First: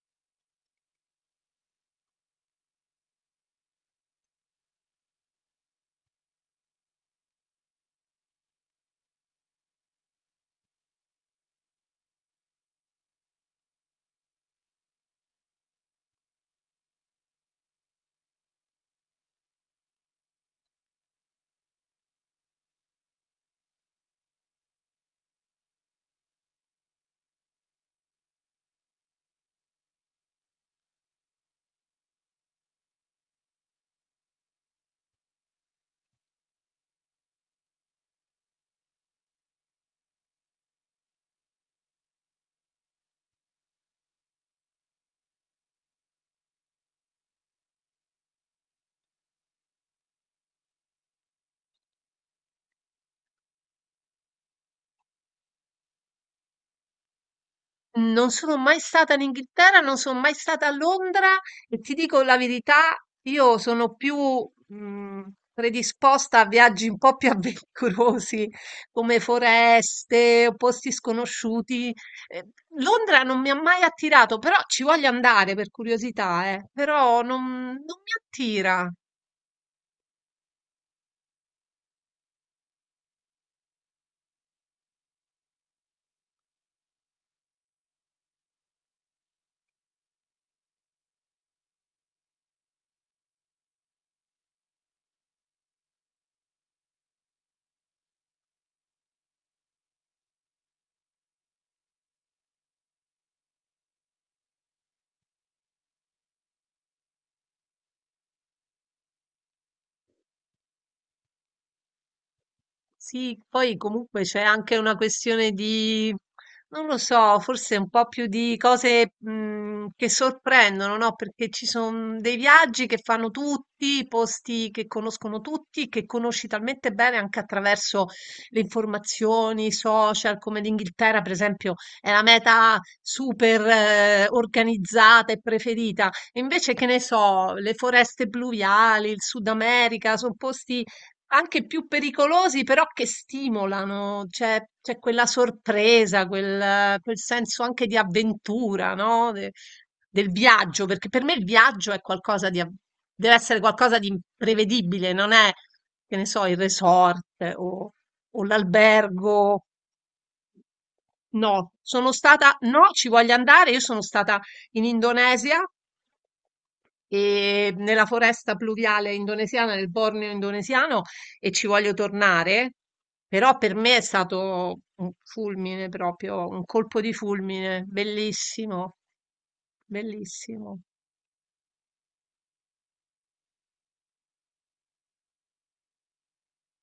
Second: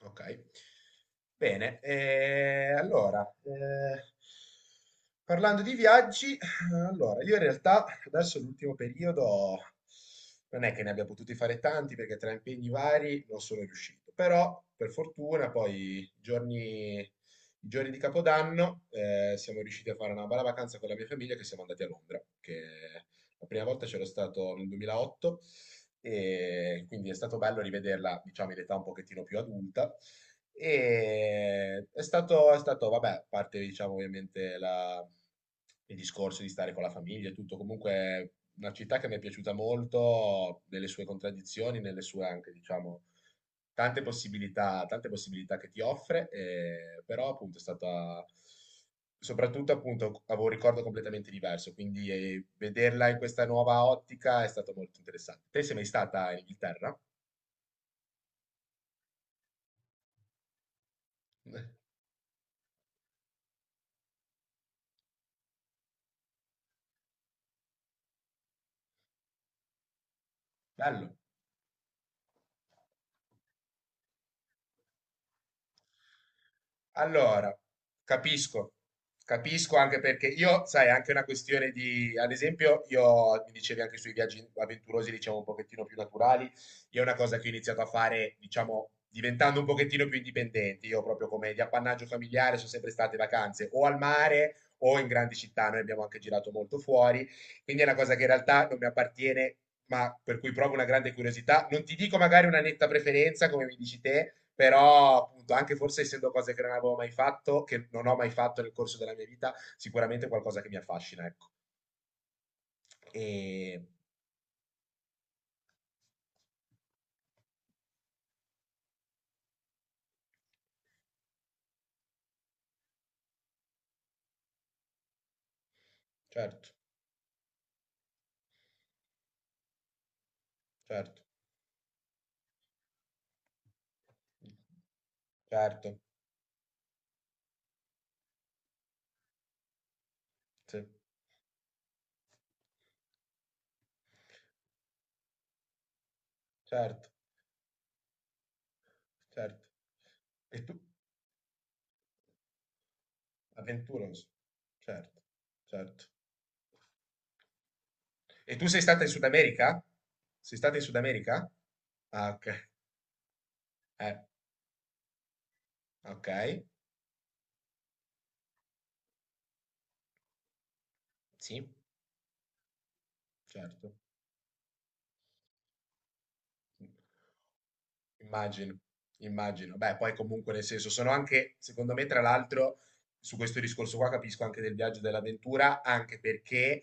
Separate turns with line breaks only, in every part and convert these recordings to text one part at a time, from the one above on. Ok, bene. Allora, parlando di viaggi, allora, io in realtà adesso l'ultimo periodo non è che ne abbia potuti fare tanti perché tra impegni vari non sono riuscito, però per fortuna poi i giorni di Capodanno siamo riusciti a fare una bella vacanza con la mia famiglia che siamo andati a Londra, che la prima volta c'ero stato nel 2008 e quindi è stato bello rivederla, diciamo, in età un pochettino più adulta. E è stato, vabbè, a parte, diciamo, ovviamente il discorso di stare con la famiglia e tutto, comunque una città che mi è piaciuta molto nelle sue contraddizioni, nelle sue anche, diciamo, tante possibilità che ti offre, però appunto è stata soprattutto appunto avevo un ricordo completamente diverso, quindi, vederla in questa nuova ottica è stato molto interessante. Te sei mai stata in Inghilterra?
Non sono mai stata in Inghilterra, non sono mai stata a Londra e ti dico la verità, io sono più mh, predisposta a viaggi un po' più avventurosi, come foreste o posti
Bello.
sconosciuti. Eh, Londra non mi ha mai attirato, però ci voglio andare per curiosità, però
Allora,
non mi
capisco,
attira.
capisco anche perché io, sai, è anche una questione di, ad esempio, io mi dicevi anche sui viaggi avventurosi, diciamo un pochettino più naturali, io è una cosa che ho iniziato a fare, diciamo, diventando un pochettino più indipendente, io proprio come di appannaggio familiare sono sempre state vacanze o al mare o in grandi città, noi abbiamo anche girato molto fuori, quindi è una cosa che in realtà non mi appartiene ma per cui provo una grande curiosità. Non ti dico magari una netta preferenza, come mi dici te, però appunto, anche forse essendo cose che non avevo mai fatto, che non ho mai fatto nel corso della mia vita, sicuramente è qualcosa che mi affascina, ecco.
Sì, poi
E
comunque c'è anche una questione di, non lo so, forse un po' più di cose che sorprendono, no? Perché ci sono dei viaggi che fanno tutti, posti che conoscono tutti, che conosci
certo,
talmente bene anche attraverso le informazioni, i social, come l'Inghilterra,
certo,
per esempio, è la meta super organizzata e
certo,
preferita. Invece, che ne so, le foreste pluviali, il Sud America, sono posti
sì,
anche più pericolosi, però che stimolano, c'è quella sorpresa, quel,
certo,
quel senso anche di avventura, no?
certo.
Del
E tu,
viaggio, perché per me il viaggio è qualcosa di, deve essere qualcosa di
avventuroso,
imprevedibile,
certo,
non è,
certo.
che ne so, il resort o, o
E tu sei stata in Sud
l'albergo.
America? Sei stata in Sud America?
No, sono
Ah,
stata,
ok.
no, ci voglio andare. Io sono
Eh,
stata in Indonesia
ok,
e nella foresta pluviale indonesiana, nel Borneo indonesiano, e ci
sì.
voglio tornare. Però per
Certo,
me è stato un fulmine proprio, un
mh,
colpo di fulmine,
immagino,
bellissimo,
immagino. Beh, poi comunque nel
bellissimo.
senso sono anche, secondo me, tra l'altro, su questo discorso qua capisco anche del viaggio e dell'avventura, anche perché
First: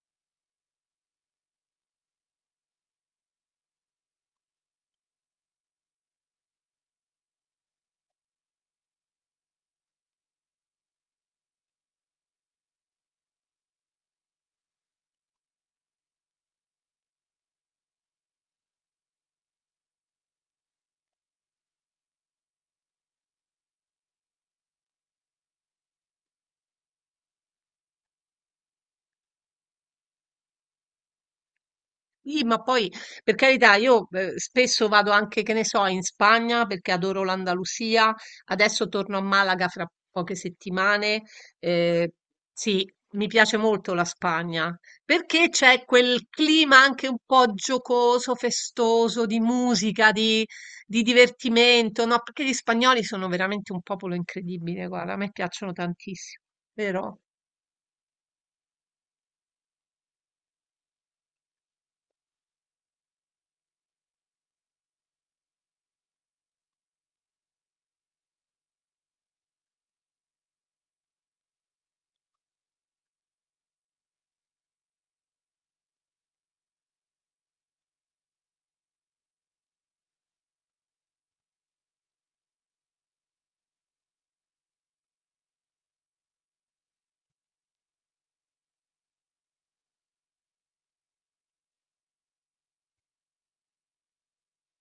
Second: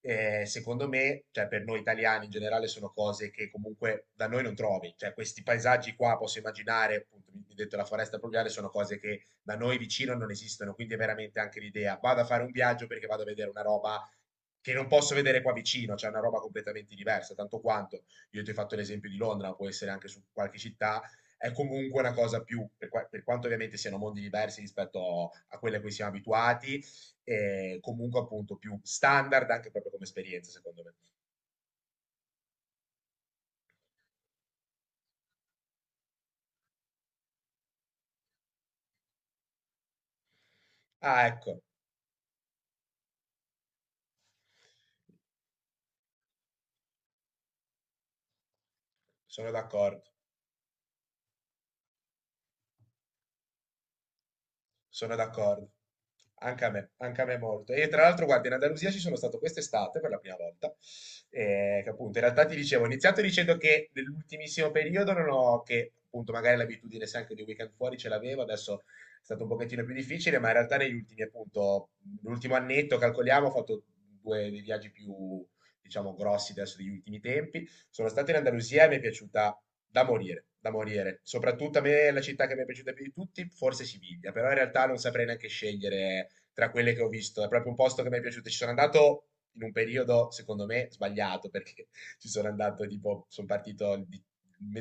secondo me, cioè per noi italiani in generale sono cose che comunque da noi non trovi, cioè questi paesaggi qua posso immaginare, appunto, mi hai detto la foresta pluviale, sono cose che da noi vicino non esistono, quindi è veramente anche l'idea, vado a fare un viaggio perché vado a vedere una roba che non posso vedere qua vicino, cioè una roba completamente diversa, tanto quanto. Io ti ho fatto l'esempio di Londra, ma può essere anche su qualche città, è comunque una cosa più, per quanto ovviamente siano mondi diversi rispetto a quelle a cui siamo abituati, comunque appunto più standard anche proprio come esperienza, secondo me.
Sì, ma poi per carità, io spesso vado anche, che ne so, in Spagna perché adoro l'Andalusia. Adesso torno a Malaga fra poche settimane.
Ah, ecco,
Eh, sì, mi piace molto la Spagna perché c'è quel clima anche un po' giocoso, festoso, di
sono d'accordo.
musica, di divertimento, no? Perché gli spagnoli sono veramente un popolo incredibile, guarda,
Sono
a me
d'accordo.
piacciono tantissimo, vero?
Anche a me molto. E tra l'altro, guarda, in Andalusia ci sono stato quest'estate per la prima volta. Che appunto, in realtà ti dicevo, ho iniziato dicendo che nell'ultimissimo periodo non ho, che appunto magari l'abitudine se anche di weekend fuori ce l'avevo, adesso è stato un pochettino più difficile, ma in realtà negli ultimi, appunto, l'ultimo annetto, calcoliamo, ho fatto due dei viaggi più, diciamo, grossi adesso degli ultimi tempi. Sono stato in Andalusia e mi è piaciuta da morire, da morire. Soprattutto a me la città che mi è piaciuta più di tutti, forse Siviglia, però in realtà non saprei neanche scegliere tra quelle che ho visto. È proprio un posto che mi è piaciuto. Ci sono andato in un periodo, secondo me, sbagliato, perché ci sono andato tipo, sono partito il di-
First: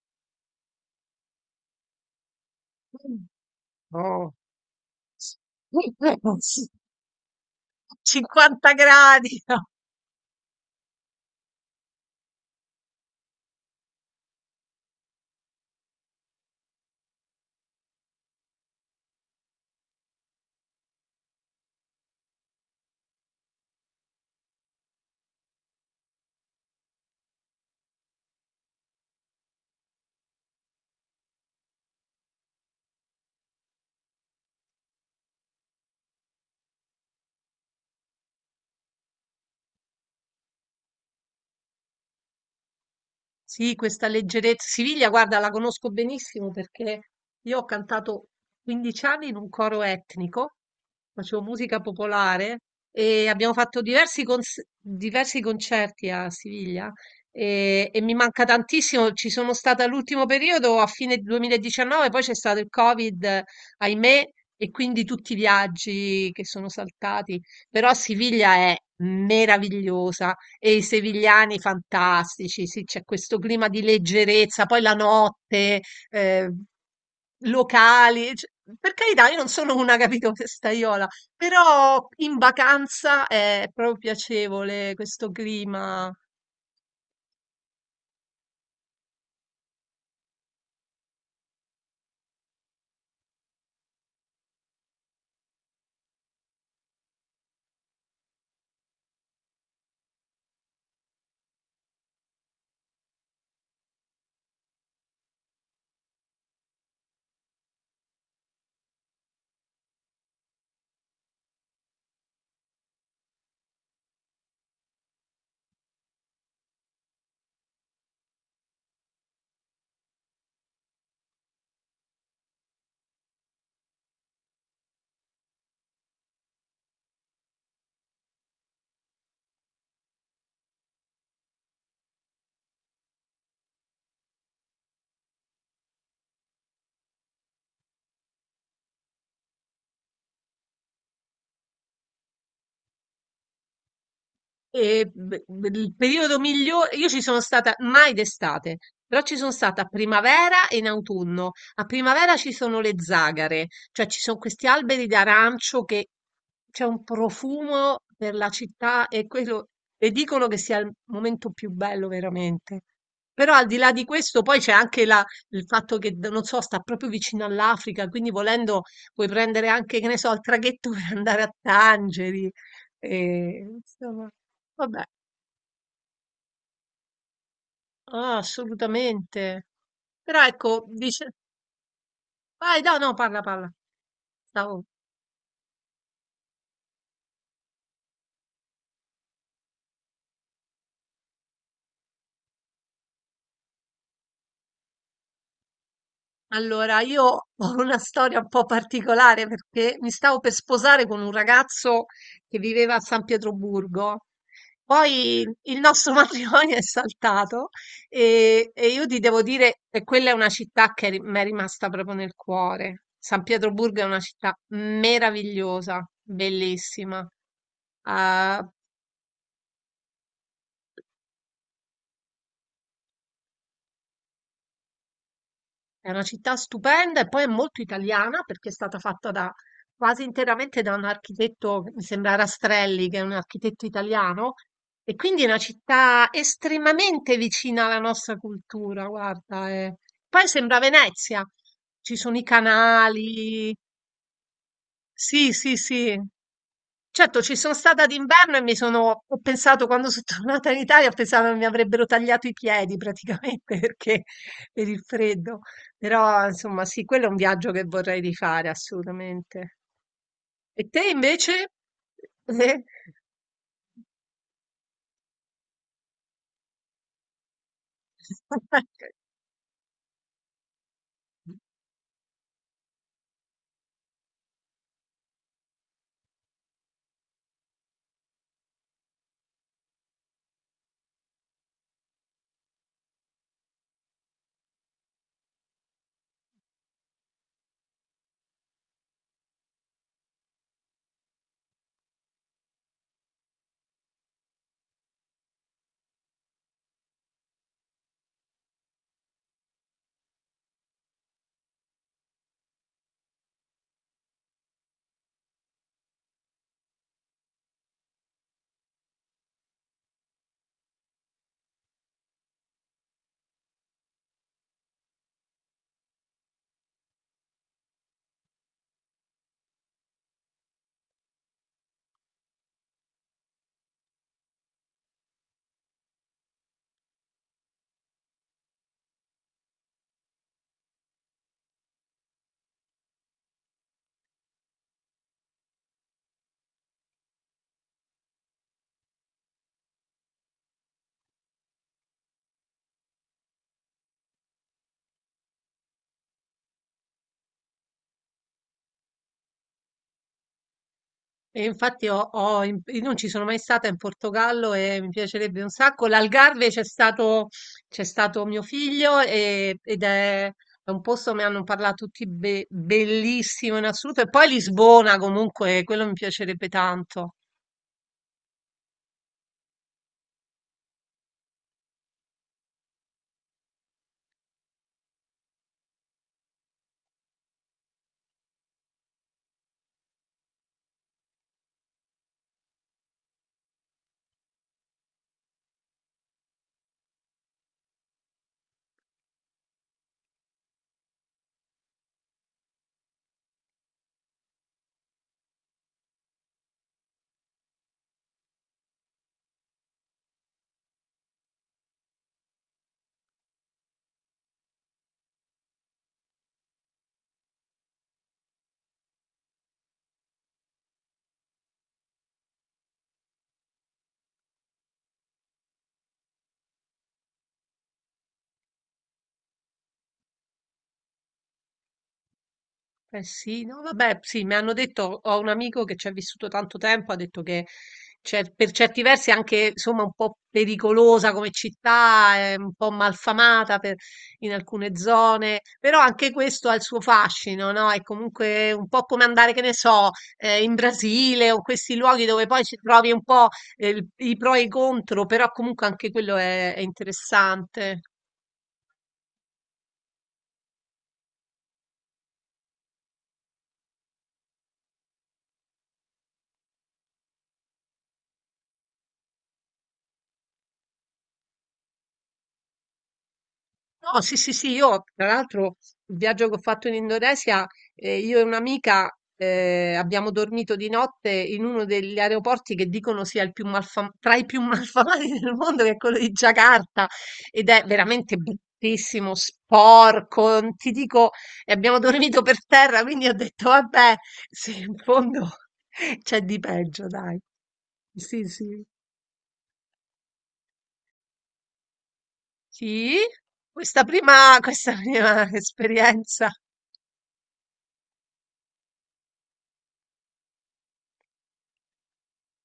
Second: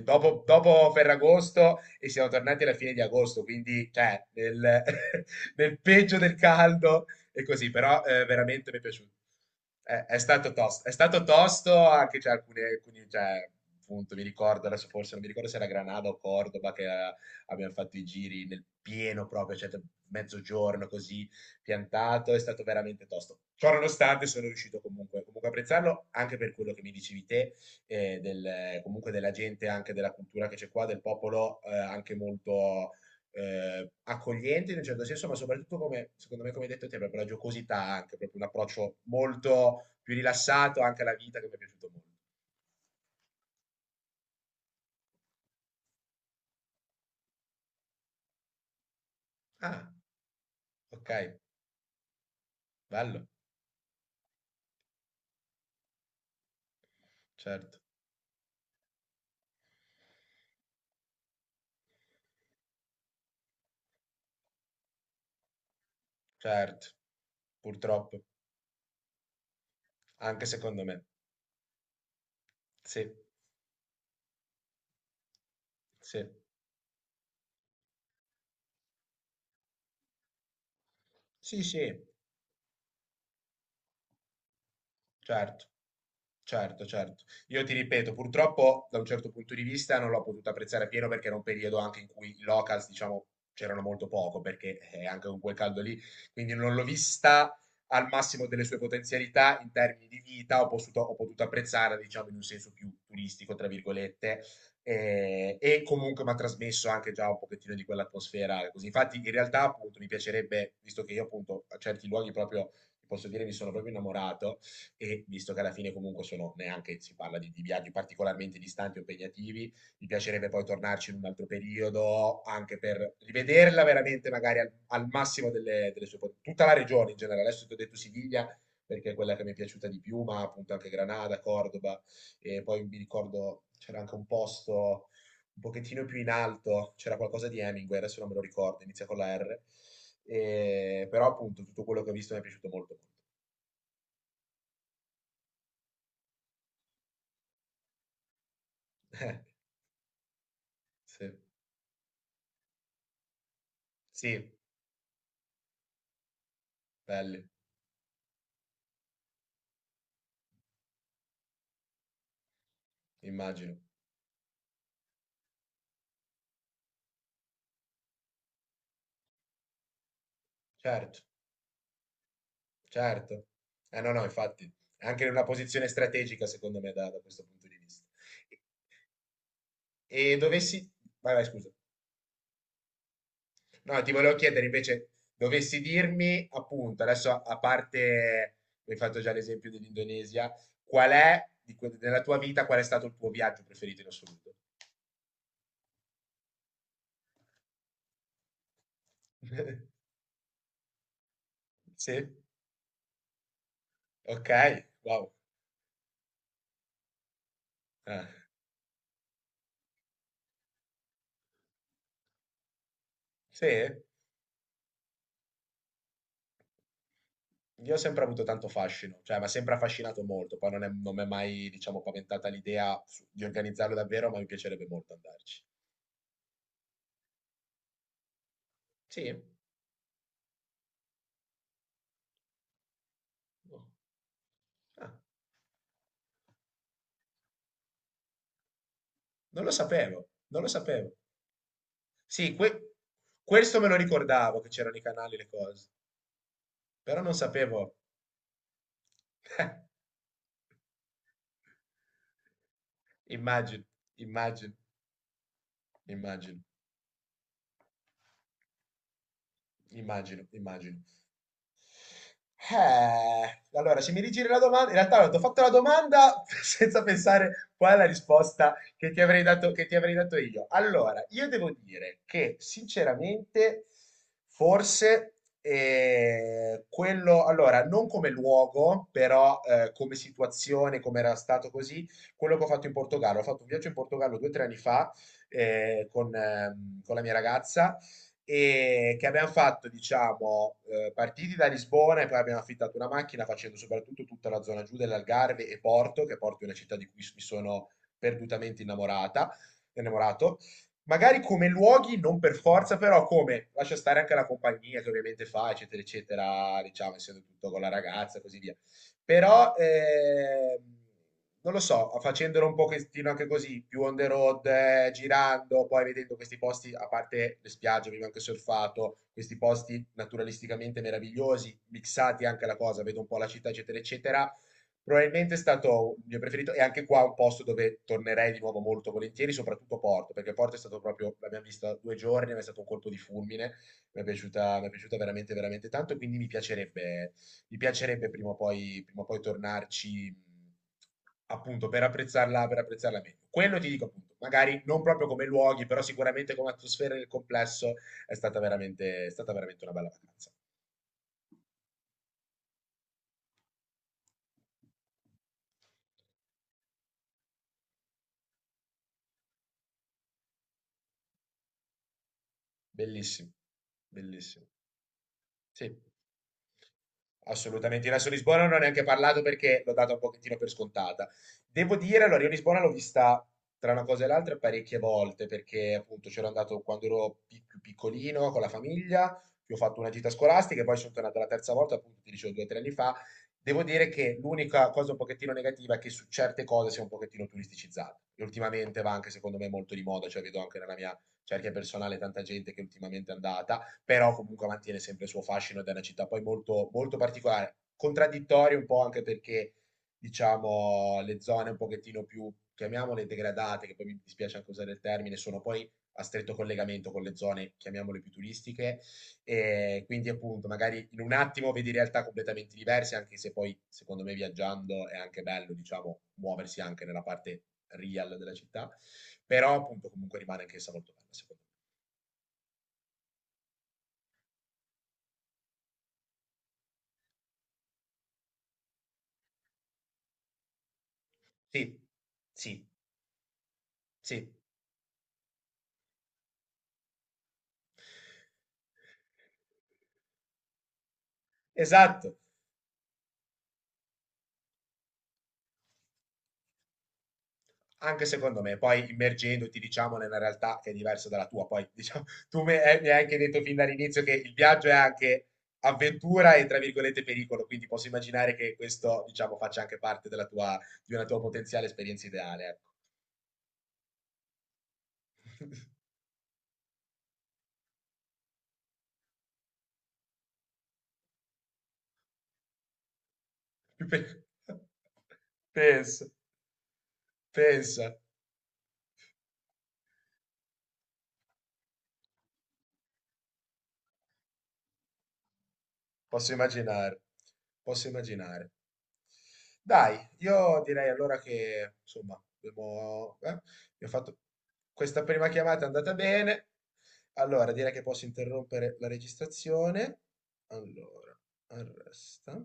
dopo, dopo Ferragosto e siamo tornati alla fine di
Mm.
agosto, quindi cioè,
Oh.
nel peggio del caldo e così, però
50
veramente mi è piaciuto.
gradi. No?
È stato tosto anche cioè, alcuni cioè, appunto, mi ricordo adesso forse, non mi ricordo se era Granada o Cordoba che abbiamo fatto i giri nel pieno proprio, cioè mezzogiorno così piantato, è stato veramente tosto. Ciò nonostante sono riuscito comunque a apprezzarlo anche per quello che mi dicevi te, comunque della gente, anche della cultura che c'è qua, del popolo anche molto accogliente in un certo senso, ma soprattutto come, secondo me, come hai detto te, proprio la giocosità, anche proprio un approccio molto più rilassato anche alla vita che mi è piaciuto molto.
Sì, questa leggerezza. Siviglia, guarda, la conosco benissimo perché io ho cantato 15 anni in un coro
Ah,
etnico,
ok,
facevo musica popolare
bello,
e abbiamo fatto diversi, diversi concerti a Siviglia
certo,
e mi manca tantissimo. Ci sono stata l'ultimo periodo a fine 2019, poi c'è stato il Covid, ahimè, e quindi tutti i viaggi che sono
certo,
saltati. Però
purtroppo,
Siviglia è meravigliosa,
anche
e i
secondo me.
sevigliani fantastici, sì, c'è
Sì,
questo clima di leggerezza, poi la notte,
sì,
eh, locali, cioè, per carità, io non sono una, capito, festaiola,
sì, sì,
però in vacanza è proprio piacevole questo
certo.
clima.
Certo, certo. Io ti ripeto, purtroppo da un certo punto di vista non l'ho potuto apprezzare pieno perché era un periodo anche in cui i locals, diciamo, c'erano molto poco perché anche con quel caldo lì, quindi non l'ho vista al massimo delle sue potenzialità in termini di vita, ho potuto apprezzare, diciamo, in un senso più turistico, tra virgolette, e comunque mi ha trasmesso anche già un pochettino di quell'atmosfera così. Infatti, in realtà, appunto, mi piacerebbe, visto che io appunto a certi luoghi proprio, ti posso dire, mi sono proprio innamorato e visto che alla fine comunque sono neanche si parla di viaggi particolarmente distanti o impegnativi, mi piacerebbe poi tornarci in un altro periodo anche per rivederla veramente magari al massimo delle sue potenze. Tutta la regione in generale, adesso ti ho detto Siviglia perché è quella che mi è piaciuta di più, ma appunto anche Granada, Cordoba e poi mi ricordo c'era anche un posto un pochettino più in alto, c'era qualcosa di Hemingway, adesso non me lo ricordo, inizia con la R, però appunto tutto quello che ho visto mi è piaciuto molto.
E il periodo migliore, io ci sono stata mai d'estate, però ci
molto.
sono stata a primavera e in
Sì.
autunno. A primavera ci sono le zagare, cioè ci sono
Sì,
questi alberi d'arancio che c'è un
belli,
profumo per la città e quello, e dicono che sia il momento più bello veramente. Però al
immagino.
di là di questo, poi c'è anche il fatto che, non so, sta proprio vicino all'Africa, quindi volendo puoi prendere anche, che ne so, il traghetto per
Certo,
andare a Tangeri.
certo.
E,
Eh no, no,
insomma.
infatti,
Vabbè,
è anche in una posizione strategica, secondo me, da questo punto di vista.
ah, assolutamente.
E
Però
dovessi...
ecco,
Vai,
dice...
vai, scusa.
Vai, no, no, parla, parla.
No, ti volevo chiedere
Stavo...
invece, dovessi dirmi, appunto, adesso a parte, mi hai fatto già l'esempio dell'Indonesia, qual è, nella tua vita, qual è stato il tuo viaggio preferito in assoluto?
Allora, io ho una storia un po' particolare perché mi stavo per sposare con un ragazzo
Sì?
che viveva a San Pietroburgo.
Ok, wow.
Poi il nostro matrimonio è saltato
Ah,
e io ti devo dire che quella è una città che mi è rimasta proprio nel cuore. San
sì?
Pietroburgo è una città meravigliosa, bellissima.
Io ho sempre avuto
Ah,
tanto fascino, cioè mi ha sempre affascinato molto, poi non mi è mai, diciamo, paventata l'idea di organizzarlo davvero, ma mi piacerebbe molto andarci.
è una città stupenda e poi è molto italiana perché è stata fatta
Sì?
da, quasi interamente da un architetto, mi sembra Rastrelli, che è un
Oh.
architetto italiano,
Ah,
e quindi è una città estremamente vicina alla nostra cultura,
non
guarda.
lo
Eh.
sapevo,
Poi
non lo
sembra
sapevo.
Venezia, ci sono i
Sì,
canali,
questo me lo ricordavo, che c'erano i canali e le
sì, sì,
cose,
sì.
però non
Certo, ci sono
sapevo.
stata d'inverno e mi sono ho pensato quando so' tornata in Italia, ho pensato che mi avrebbero tagliato i piedi praticamente
Immagino,
perché
immagino,
per il freddo. Però
immagino,
insomma sì, quello è un viaggio che vorrei rifare assolutamente.
immagino,
E
immagino.
te invece? Eh?
Allora, se mi rigiri la domanda, in realtà ti ho fatto la domanda senza pensare qual è la risposta che ti avrei dato, io. Allora, io devo dire che sinceramente, forse quello, allora, non come luogo, però come situazione, come era stato così, quello che ho fatto in Portogallo. Ho fatto un viaggio in Portogallo 2 o 3 anni fa con la mia ragazza e che abbiamo fatto, diciamo, partiti da Lisbona e poi abbiamo affittato una macchina facendo soprattutto tutta la zona giù dell'Algarve e Porto, che Porto è una città di cui mi sono perdutamente innamorato. Magari come luoghi, non per forza, però come lascia stare anche la compagnia che ovviamente fa, eccetera, eccetera, diciamo, essendo tutto con la ragazza e così via. Però non lo so, facendolo un pochettino anche così, più on the road, girando, poi vedendo questi posti, a parte le spiagge, abbiamo anche surfato, questi posti naturalisticamente meravigliosi, mixati anche alla cosa, vedo un po' la città, eccetera, eccetera. Probabilmente è stato il mio preferito e anche qua un posto dove tornerei di nuovo molto volentieri, soprattutto Porto, perché Porto è stato proprio, l'abbiamo vista 2 giorni, ma è stato un colpo di fulmine, mi è piaciuta veramente, veramente tanto, quindi mi piacerebbe prima o poi tornarci appunto per apprezzarla meglio. Quello ti dico appunto, magari non proprio come luoghi, però sicuramente come atmosfera nel complesso è stata veramente una bella vacanza.
E infatti io non ci sono mai stata in Portogallo e mi piacerebbe un sacco. L'Algarve c'è stato mio figlio ed è un posto, mi hanno parlato tutti
Bellissimo,
bellissimo in assoluto. E poi
bellissimo.
Lisbona comunque,
Sì.
quello mi piacerebbe tanto.
Assolutamente, in Lazio Lisbona non ho neanche parlato perché l'ho data un pochettino per scontata. Devo dire, allora, io Lisbona l'ho vista tra una cosa e l'altra parecchie volte perché appunto c'ero andato quando ero più piccolino con la famiglia, che ho fatto una gita scolastica e poi sono tornato la terza volta, appunto ti dicevo 2 o 3 anni fa. Devo dire che l'unica cosa un pochettino negativa è che su certe cose si è un pochettino turisticizzata e ultimamente va anche secondo me molto di moda, cioè vedo anche nella mia cerchia personale tanta gente che ultimamente è andata però comunque mantiene sempre il suo fascino ed è una città poi molto, molto particolare, contraddittoria un po' anche perché diciamo le zone un pochettino più, chiamiamole degradate, che poi mi dispiace anche usare il termine, sono poi a stretto collegamento con le zone, chiamiamole più turistiche, e quindi appunto magari in un attimo vedi realtà completamente diverse, anche se poi secondo me viaggiando è anche bello, diciamo, muoversi anche nella parte real della città, però appunto comunque rimane anchessa molto bella secondo me.
Eh sì, no, vabbè, sì, mi hanno detto, ho un amico che ci ha vissuto tanto tempo, ha detto che per certi versi è anche, insomma, un po' pericolosa come
Sì,
città, è un
sì,
po' malfamata in
sì.
alcune zone, però anche questo ha il suo fascino, no? È comunque un po' come andare, che ne so, in Brasile o questi luoghi
Esatto,
dove poi ci trovi un po' i pro e i contro, però comunque anche quello è interessante.
anche secondo me, poi immergendoti, diciamo, nella realtà che è diversa dalla tua, poi diciamo, mi hai anche detto fin dall'inizio che il viaggio è anche avventura e, tra virgolette, pericolo, quindi posso immaginare che questo, diciamo, faccia anche parte della tua, di una tua potenziale esperienza ideale, ecco.
No, sì, sì, sì, io tra l'altro il viaggio che ho fatto in Indonesia, io e un'amica abbiamo dormito di notte in uno degli aeroporti che dicono sia il più
Più pe-
tra i più malfamati del mondo, che è quello
Pensa,
di Giacarta, ed è
pensa,
veramente bruttissimo, sporco, non ti dico, e abbiamo dormito per terra, quindi ho detto, vabbè, se in fondo c'è
posso
di peggio,
immaginare,
dai.
posso
Sì,
immaginare.
sì.
Dai, io direi allora che, insomma,
Sì,
abbiamo fatto
questa
questa prima
prima
chiamata è andata
esperienza.
bene. Allora, direi che posso interrompere la registrazione. Allora, arresta.